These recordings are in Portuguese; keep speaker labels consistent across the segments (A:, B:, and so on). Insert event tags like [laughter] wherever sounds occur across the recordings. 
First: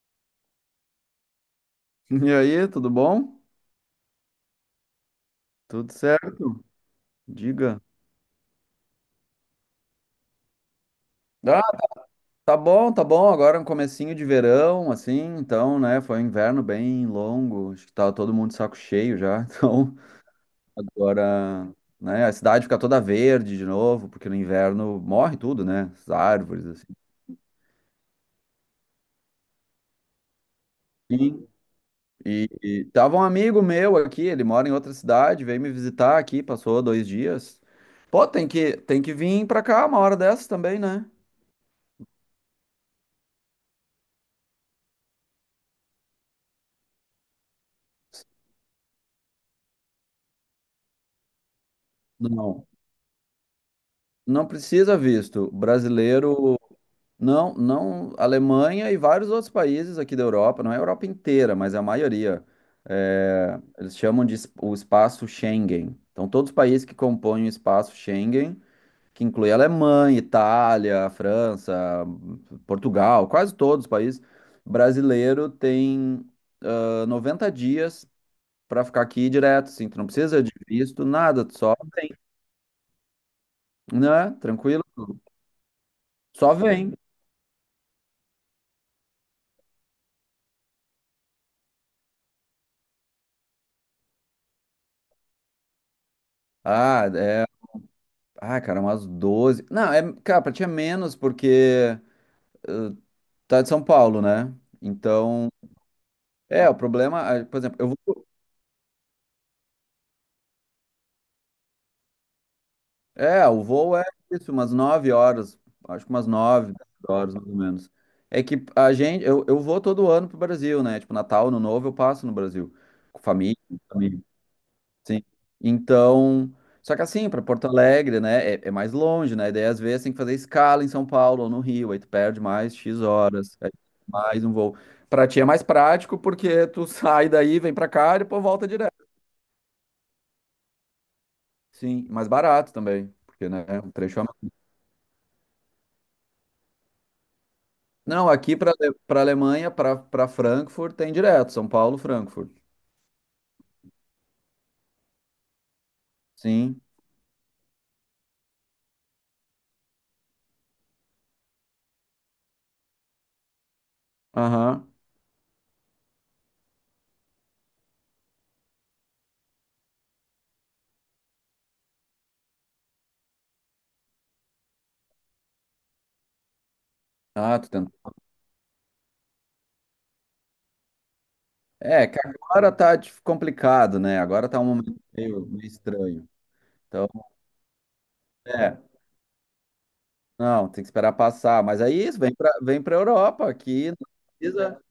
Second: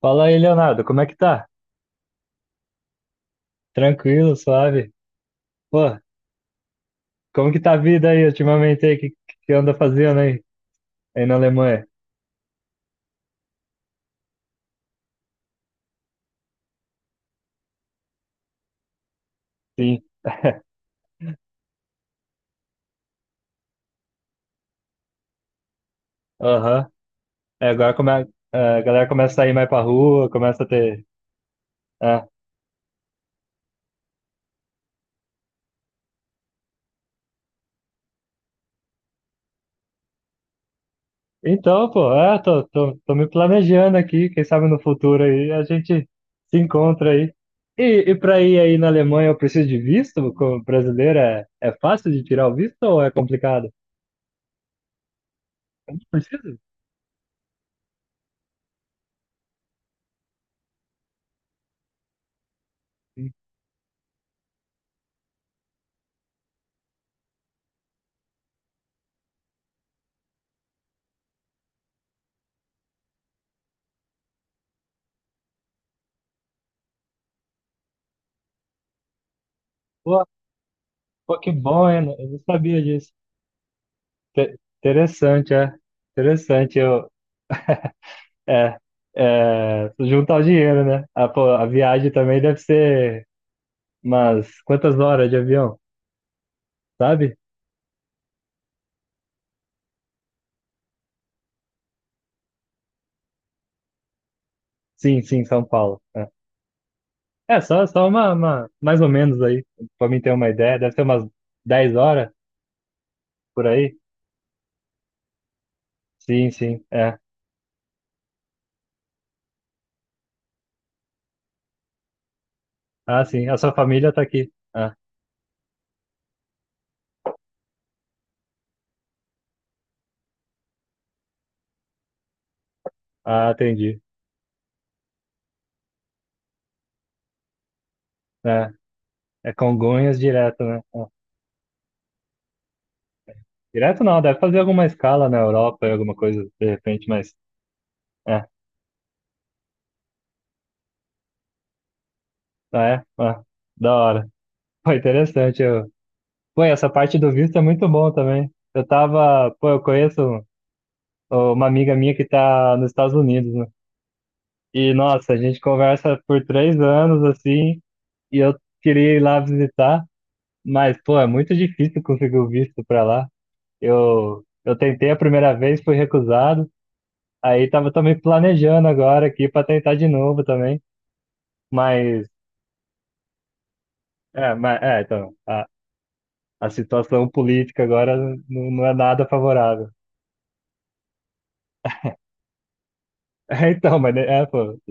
A: Fala aí, Leonardo, como é que tá?
B: E aí, tudo bom?
A: Tranquilo, suave?
B: Tudo
A: Pô,
B: certo?
A: como que tá a
B: Diga.
A: vida aí ultimamente aí? Que anda fazendo aí, aí na
B: Ah,
A: Alemanha?
B: tá bom, tá bom. Agora é um comecinho de verão, assim, então, né? Foi um inverno bem longo. Acho que tava todo mundo de saco cheio já. [laughs]
A: Sim. [laughs]
B: Então, agora, né? A cidade fica toda verde de novo, porque no inverno morre tudo, né? As árvores, assim.
A: Aham. É, agora a galera começa a sair mais pra rua, começa a ter.
B: Sim.
A: É.
B: E tava um amigo meu aqui, ele mora em outra cidade, veio me visitar aqui, passou 2 dias. Pô, tem que vir pra cá uma hora dessas também, né?
A: Então, pô, é, tô me planejando aqui, quem sabe no futuro aí a gente se encontra aí. E pra ir aí na Alemanha eu preciso de visto? Como brasileiro é fácil de tirar o
B: Não.
A: visto ou é complicado?
B: Não precisa visto.
A: Eu não
B: Brasileiro,
A: preciso?
B: não, não. Alemanha e vários outros países aqui da Europa, não é a Europa inteira, mas é a maioria.
A: Sim.
B: É, eles chamam de o espaço Schengen. Então, todos os países que compõem o espaço Schengen, que inclui Alemanha, Itália, França, Portugal, quase todos os países, brasileiro tem 90 dias para ficar aqui direto, assim. Tu não
A: Pô,
B: precisa de visto,
A: Pô,
B: nada,
A: que
B: tu só
A: bom,
B: vem,
A: hein? Eu não sabia disso.
B: né? Tranquilo,
A: Interessante, é.
B: só
A: Interessante.
B: vem.
A: É, juntar o dinheiro, né? Ah, pô, a viagem também deve ser umas quantas horas de avião,
B: Ah,
A: sabe?
B: é. Ah, cara, umas 12. Não, é, cara, pra ti é menos porque tá de São Paulo, né?
A: Sim, sim,
B: Então,
A: São Paulo. É,
B: é, o problema, por
A: É,
B: exemplo,
A: só, só mais ou menos aí, pra mim ter uma ideia. Deve ser umas 10 horas
B: é, o
A: por aí.
B: voo é isso, umas 9 horas, acho que umas
A: Sim,
B: 9
A: sim,
B: 10
A: é.
B: horas mais ou menos. É que eu vou todo ano pro Brasil, né? Tipo, Natal, Ano Novo eu passo no Brasil, com
A: Ah, sim, a
B: família.
A: sua família tá aqui. Ah,
B: Sim. Então, só que assim, para Porto Alegre, né, é mais longe, né? Daí às vezes tem que fazer escala em São Paulo ou no Rio, aí tu perde mais X
A: ah,
B: horas, aí
A: entendi.
B: mais um voo. Para ti é mais prático porque tu [laughs] sai daí, vem para cá e depois volta
A: É,
B: direto.
A: é Congonhas direto, né? É.
B: Sim, mais barato também, porque né, um
A: Direto
B: trecho
A: não,
B: a.
A: deve fazer alguma escala na Europa, alguma coisa de repente, mas
B: Não,
A: é,
B: aqui para Alemanha, para Frankfurt tem direto, São Paulo, Frankfurt.
A: é, da hora. Foi interessante. Pô, e
B: Sim.
A: essa parte do visto é muito bom também. Pô, eu conheço uma amiga minha que tá nos Estados Unidos, né?
B: Aham.
A: E nossa, a gente conversa por 3 anos assim, e eu queria ir lá visitar, mas pô, é muito difícil conseguir o visto pra lá. Eu tentei a primeira vez, fui recusado.
B: Ah,
A: Aí
B: tu
A: tava
B: tenta.
A: também planejando agora aqui pra tentar de novo também.
B: É, que
A: Mas
B: agora tá complicado, né? Agora
A: É,
B: tá um
A: mas,
B: momento
A: é, então,
B: meio
A: a,
B: estranho.
A: a
B: Então,
A: situação política agora não,
B: é.
A: não é nada favorável. [laughs]
B: Não, tem que esperar passar. Mas aí isso, vem para Europa
A: É,
B: aqui,
A: então, mas, né, é, pô,
B: precisa,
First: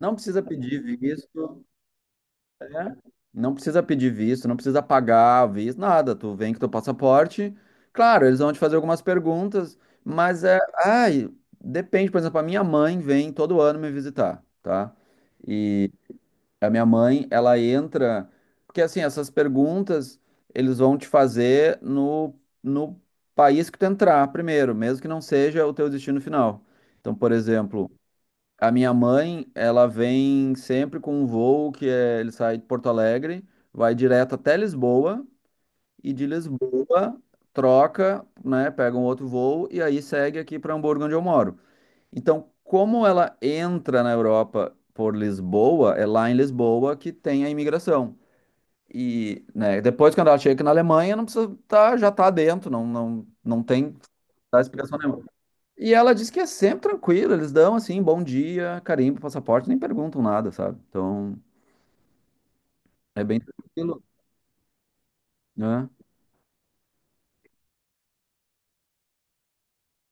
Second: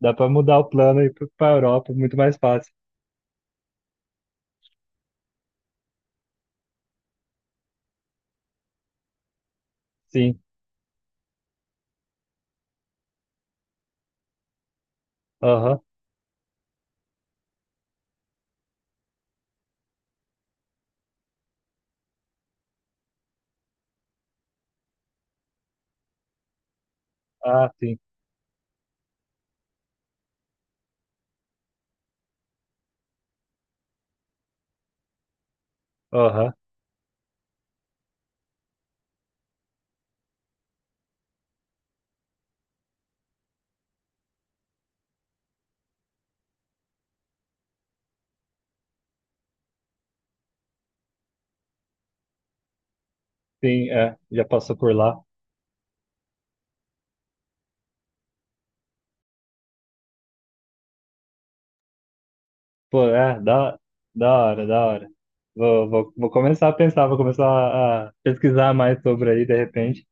A: dá
B: não
A: pra
B: precisa
A: mudar o
B: pedir
A: plano e ir pra
B: visto,
A: Europa, muito mais fácil.
B: né? Não precisa pedir visto, não precisa pagar visto, nada. Tu vem com teu passaporte. Claro, eles vão te fazer algumas perguntas,
A: Sim,
B: mas é, depende, por exemplo, a minha mãe vem todo ano me visitar, tá?
A: aham,
B: E a minha mãe, ela entra. Porque, assim, essas perguntas eles vão te fazer no país que tu entrar primeiro, mesmo que não seja o teu destino final. Então, por
A: ah,
B: exemplo,
A: sim,
B: a minha mãe, ela vem sempre com um voo que é, ele sai de Porto Alegre, vai direto até Lisboa, e de
A: aham,
B: Lisboa troca, né, pega um outro voo e aí segue aqui para Hamburgo, onde eu moro. Então, como ela entra na Europa por Lisboa, é lá em Lisboa que tem a imigração. E, né, depois quando ela chega aqui na Alemanha, não precisa tá, já tá dentro, não, não, não
A: sim,
B: tem
A: é, já
B: dá
A: passou por
B: explicação
A: lá.
B: nenhuma. E ela diz que é sempre tranquilo, eles dão assim, bom dia, carimbo, passaporte, nem perguntam nada, sabe? Então,
A: Pô,
B: é bem
A: é, da,
B: tranquilo,
A: da hora, da hora. Vou,
B: né?
A: vou, vou começar a pensar, vou começar a pesquisar mais sobre aí, de repente.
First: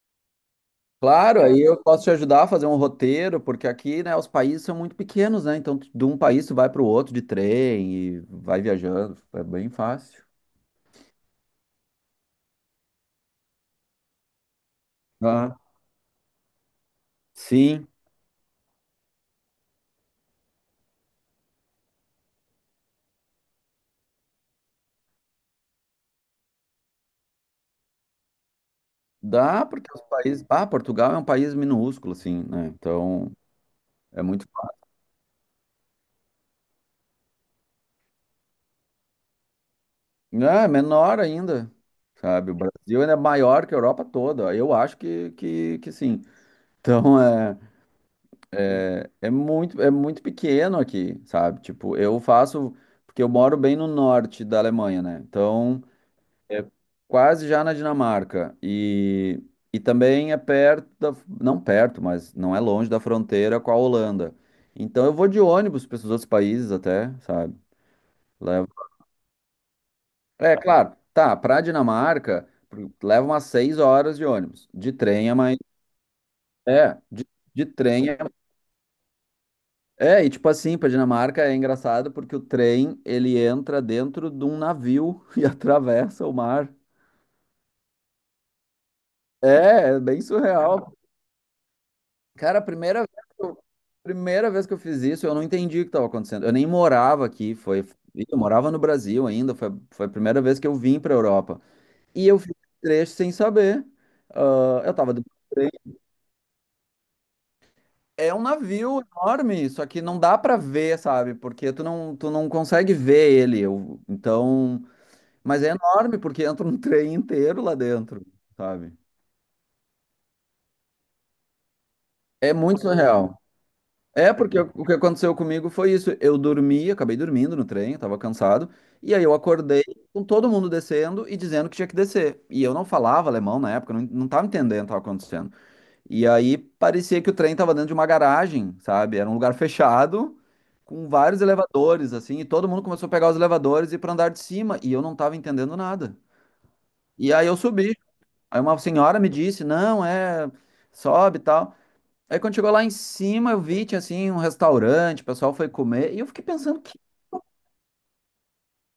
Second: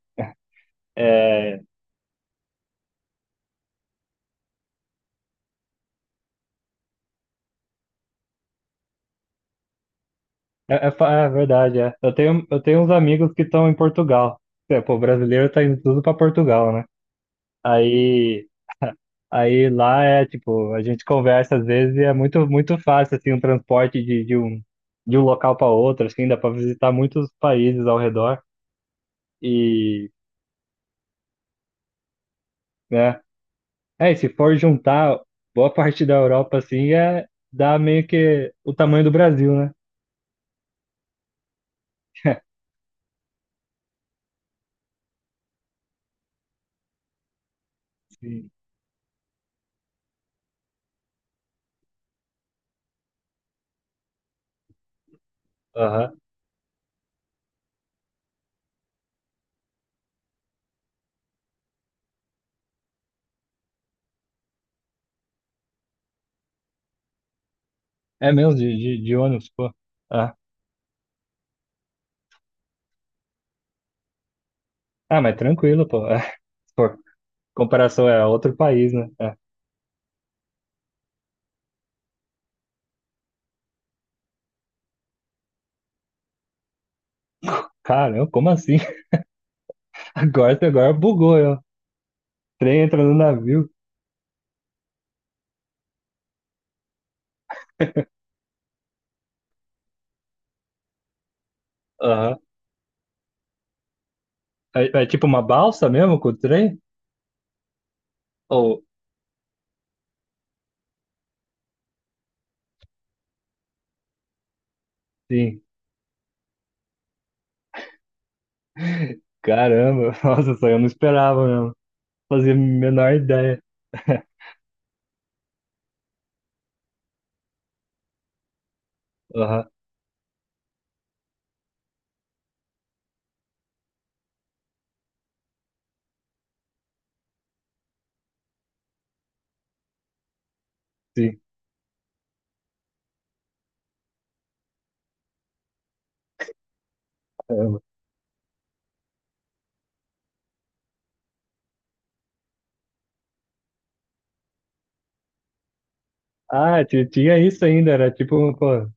B: Claro, aí
A: É,
B: eu posso te ajudar a fazer um roteiro, porque aqui, né, os países são muito pequenos, né? Então, de um país tu vai para o outro de trem e vai viajando, é bem fácil.
A: é, é, é verdade, é. Eu tenho uns amigos que estão em Portugal. É, pô, brasileiro
B: Ah,
A: tá indo tudo pra Portugal, né?
B: sim,
A: Aí, Aí lá é tipo, a gente conversa às vezes e é muito, muito fácil assim o transporte de um local para outro, assim, dá para visitar muitos países ao redor
B: dá porque os
A: e,
B: países. Ah, Portugal é um país minúsculo, assim, né?
A: né?
B: Então
A: É, e
B: é
A: se
B: muito.
A: for juntar boa parte da Europa assim, é dá meio que o tamanho do Brasil, né?
B: É menor ainda, sabe? O
A: [laughs]
B: Brasil ainda é maior que a Europa toda. Eu acho que sim. Então é,
A: Sim.
B: é é muito, é muito pequeno aqui, sabe? Tipo, eu faço. Porque eu moro bem no norte da Alemanha, né? Então.
A: Aham.
B: É quase já na Dinamarca. E também é perto da, não perto, mas não é longe da fronteira com a Holanda. Então eu vou de ônibus para esses outros países até, sabe?
A: É mesmo de,
B: Levo.
A: de, de ônibus, pô. Ah.
B: É claro, tá, para Dinamarca leva umas 6 horas de ônibus. De
A: Ah,
B: trem é
A: mas
B: mais.
A: tranquilo, pô. É. Se
B: É,
A: for
B: de
A: comparação
B: trem é.
A: é outro país, né? É.
B: É, e tipo assim, para Dinamarca é engraçado porque o trem ele entra dentro de um navio [laughs] e atravessa o mar.
A: Caramba, como assim? [laughs]
B: É bem
A: Agora
B: surreal.
A: bugou, eu.
B: Cara, a
A: Trem entra
B: primeira
A: no
B: vez que eu,
A: navio.
B: primeira vez que eu fiz isso, eu não entendi o que estava acontecendo. Eu nem morava aqui, eu morava no Brasil ainda, foi a primeira vez que eu vim para a Europa. E
A: Aham.
B: eu fiz esse trecho sem saber. Ah, eu
A: É, é
B: tava do.
A: tipo uma balsa mesmo com o trem?
B: É um
A: Ou,
B: navio enorme, só que não dá para ver, sabe? Porque tu não consegue ver ele. Então,
A: sim,
B: mas é enorme porque entra um [laughs] trem inteiro lá dentro, sabe?
A: caramba, [laughs] nossa, só eu não esperava mesmo. Fazia
B: É
A: a
B: muito
A: menor
B: surreal.
A: ideia.
B: É,
A: [laughs]
B: porque o que aconteceu comigo foi isso. Eu dormi, acabei dormindo no trem, eu tava cansado. E aí eu
A: Aham,
B: acordei com todo mundo descendo e dizendo que tinha que descer. E eu não falava alemão na época, não tava entendendo o que tava acontecendo. E aí parecia que o trem tava dentro de uma garagem, sabe? Era um lugar fechado, com
A: sim,
B: vários elevadores, assim. E todo mundo começou a pegar os elevadores e ir pra andar de cima. E eu não tava entendendo nada. E aí eu
A: caramba.
B: subi. Aí uma senhora me disse: não, é, sobe e tal. Aí quando chegou lá em cima, eu vi, tinha assim um restaurante, o pessoal foi comer, e eu fiquei pensando
A: Ah,
B: que
A: tinha isso ainda, era tipo, pô,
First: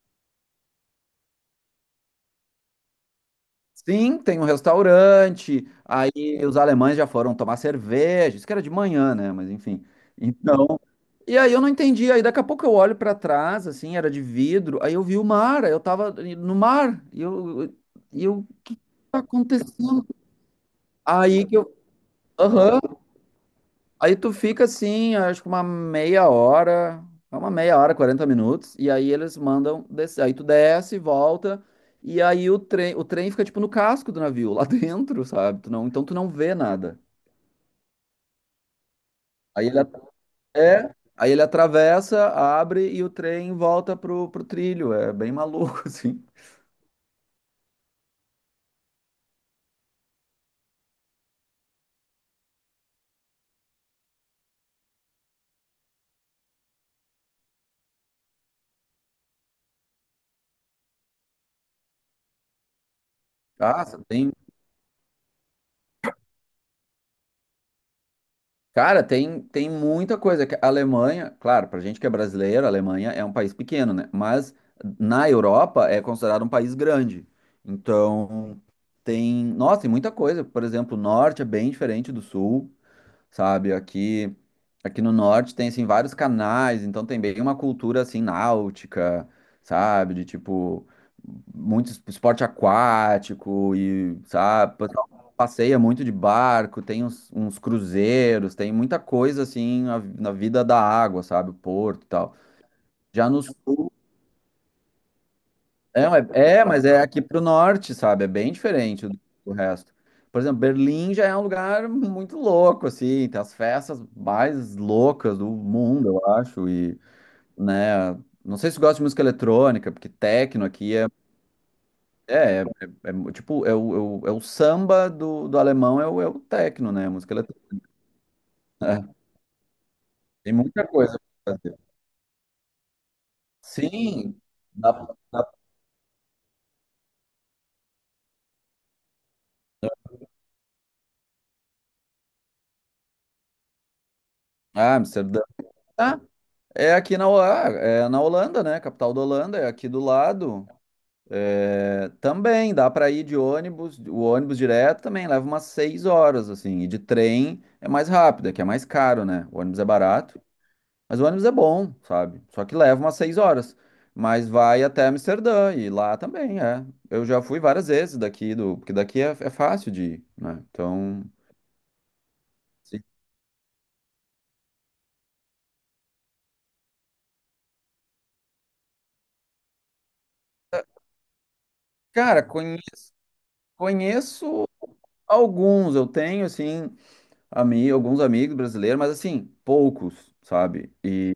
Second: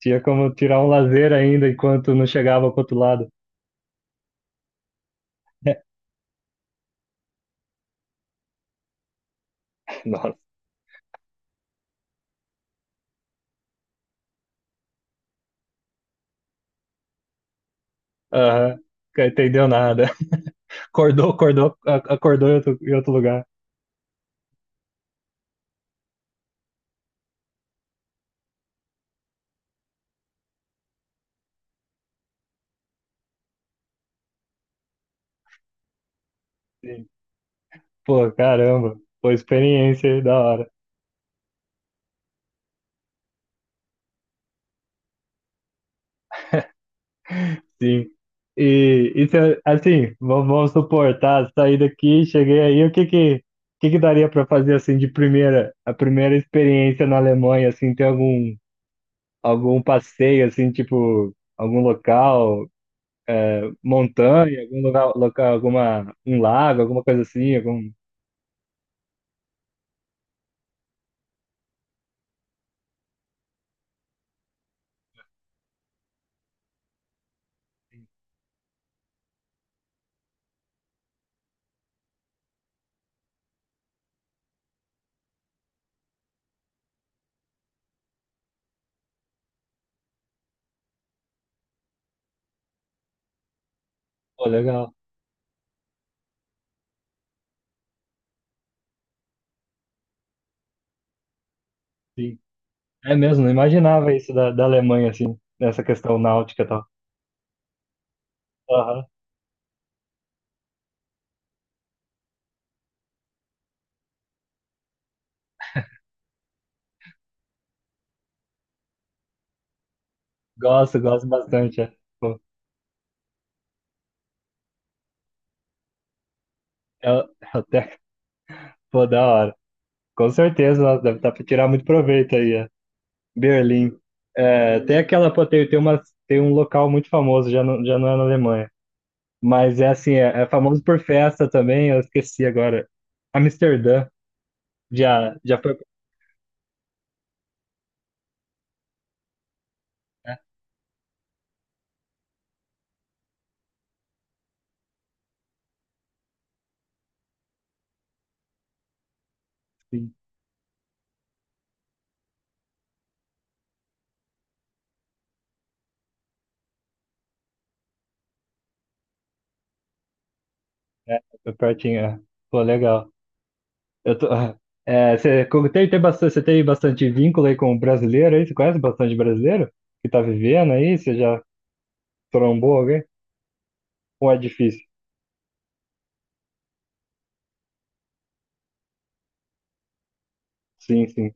A: tinha como tirar um lazer ainda enquanto não chegava pro outro lado.
B: sim, tem um restaurante,
A: [laughs]
B: aí os alemães já foram tomar cerveja, isso que era de manhã, né? Mas enfim.
A: Nossa,
B: Então, e aí eu não entendi, aí daqui a pouco eu olho pra trás, assim, era de vidro, aí eu vi o mar, aí eu tava no mar, e eu, o que
A: aham,
B: tá
A: não entendeu
B: acontecendo?
A: nada. [laughs]
B: Aí que eu,
A: Acordou em outro,
B: aham.
A: em outro lugar.
B: Aí tu fica assim, acho que uma meia hora, é uma meia hora, 40 minutos, e aí eles mandam descer. Aí tu desce, volta, e aí o trem, fica tipo no casco do navio, lá [laughs] dentro, sabe? Tu não, Então tu não vê nada.
A: Sim. Pô, caramba, foi
B: Aí ele at-
A: experiência aí, da hora.
B: Aí ele atravessa, abre e o trem volta pro trilho. É bem maluco, [laughs] assim.
A: Sim. E se eu- assim, vamos suportar, sair daqui, cheguei aí, o que que daria para fazer assim de primeira, a primeira experiência na Alemanha, assim, tem algum passeio assim, tipo algum local,
B: Passa, tem
A: montanha, algum lugar, local, alguma um lago, alguma coisa assim, algum,
B: Cara, tem muita coisa. Que A Alemanha, claro, pra gente que é brasileiro, a Alemanha é um país pequeno, né? Mas na Europa é considerado um país grande. Então, tem, nossa, tem muita coisa. Por exemplo, o norte é bem diferente do sul, sabe? Aqui no norte tem assim vários canais, então tem bem uma cultura assim náutica, sabe? De tipo muito esporte aquático e,
A: pô,
B: sabe, o
A: legal.
B: pessoal passeia muito de barco, tem uns cruzeiros, tem muita coisa assim na vida da água, sabe? O porto e tal.
A: Sim. É
B: Já no
A: mesmo, não
B: sul
A: imaginava isso da Alemanha assim, nessa
B: é,
A: questão náutica e
B: mas
A: tal.
B: é aqui pro norte, sabe? É bem
A: Aham.
B: diferente do resto. Por exemplo, Berlim já é um lugar muito louco, assim, tem as festas mais loucas do mundo, eu acho, e, né, não sei se gosta de música eletrônica, porque techno aqui
A: Gosto, gosto bastante. É, pô,
B: é, é, é tipo, é o samba do alemão, é o techno, né,
A: é
B: música eletrônica.
A: até,
B: É,
A: pô, da hora. Com
B: tem
A: certeza,
B: muita
A: nossa, deve
B: coisa
A: dar para
B: pra
A: tirar
B: fazer.
A: muito proveito aí, é. Berlim.
B: Sim,
A: É, tem
B: dá,
A: aquela, pô, tem um local muito famoso, já não é na Alemanha, mas é assim, é famoso por festa também, eu esqueci agora. Amsterdã,
B: ah,
A: já,
B: Amsterdã.
A: já foi,
B: Ah, é aqui na, ah, é na Holanda, né? Capital da Holanda, é aqui do
A: é,
B: lado. É, também dá para ir de ônibus, o ônibus direto também leva umas 6 horas, assim, e de trem é mais rápido, é que é mais caro, né? O ônibus é
A: sim,
B: barato, mas o ônibus é bom, sabe? Só que leva umas 6 horas, mas vai até Amsterdã e lá também é. Eu já fui várias vezes daqui do, porque daqui é fácil de ir, né?
A: é,
B: Então,
A: foi pertinho, é. Pô,
B: sim.
A: legal. Eu tô, [laughs] é, você como tem, tem bastante, você tem bastante vínculo aí com o brasileiro aí, você conhece bastante brasileiro que tá vivendo aí, você já
B: Cara,
A: trombou
B: conheço,
A: alguém? Ou é
B: conheço
A: difícil?
B: alguns, eu tenho assim, alguns amigos brasileiros, mas assim, poucos, sabe?
A: Sim, sim.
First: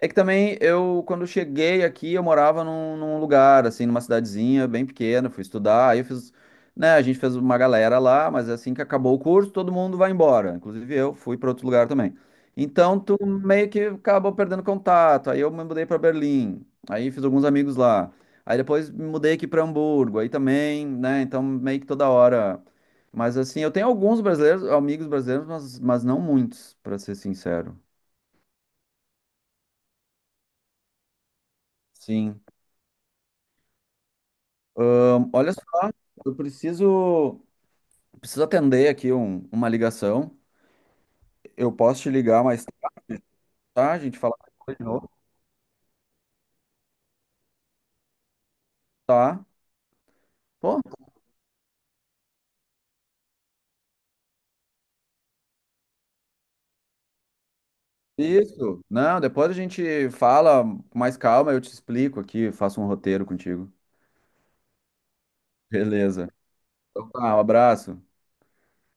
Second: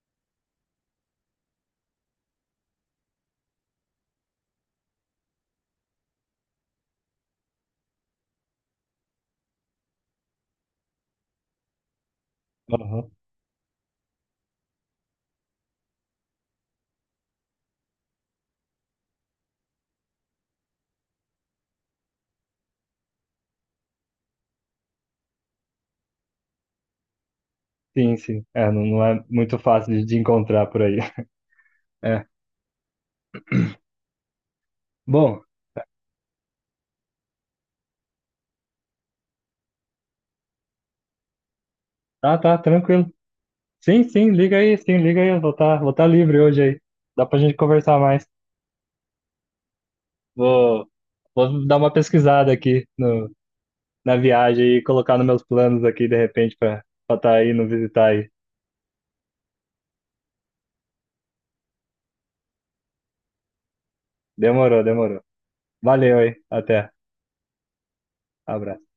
B: É que também eu, quando cheguei aqui, eu morava num lugar, assim, numa cidadezinha bem pequena, fui estudar, aí eu fiz, né, a gente fez uma galera lá, mas é assim que acabou o curso, todo mundo vai embora, inclusive eu fui para outro lugar também. Então, tu meio que acabou perdendo contato, aí eu me mudei para Berlim, aí fiz alguns amigos lá, aí depois me mudei aqui para Hamburgo, aí também, né, então meio que toda hora. Mas assim, eu tenho alguns brasileiros, amigos brasileiros, mas não muitos, para ser sincero.
A: Sim, sim. É, não, não é muito fácil de encontrar por aí. [laughs] É.
B: Sim. Ahn,
A: Bom,
B: olha só, eu preciso atender aqui uma ligação. Eu posso te
A: tá,
B: ligar
A: tá,
B: mais tarde,
A: tranquilo.
B: tá? A
A: Sim,
B: gente
A: sim,
B: fala
A: liga aí,
B: depois de
A: sim,
B: novo,
A: liga aí. Eu vou tá livre hoje aí. Dá pra gente conversar mais.
B: tá? Pô,
A: Vou, vou dar uma pesquisada aqui no, na viagem e colocar nos meus planos aqui, de repente, pra estar tá aí, não visitar aí.
B: isso. Não, depois a gente fala com mais calma, eu te explico aqui, faço um roteiro contigo.
A: Demorou, demorou. Valeu aí.
B: Beleza.
A: Até.
B: Então tá, um abraço.
A: Abraço.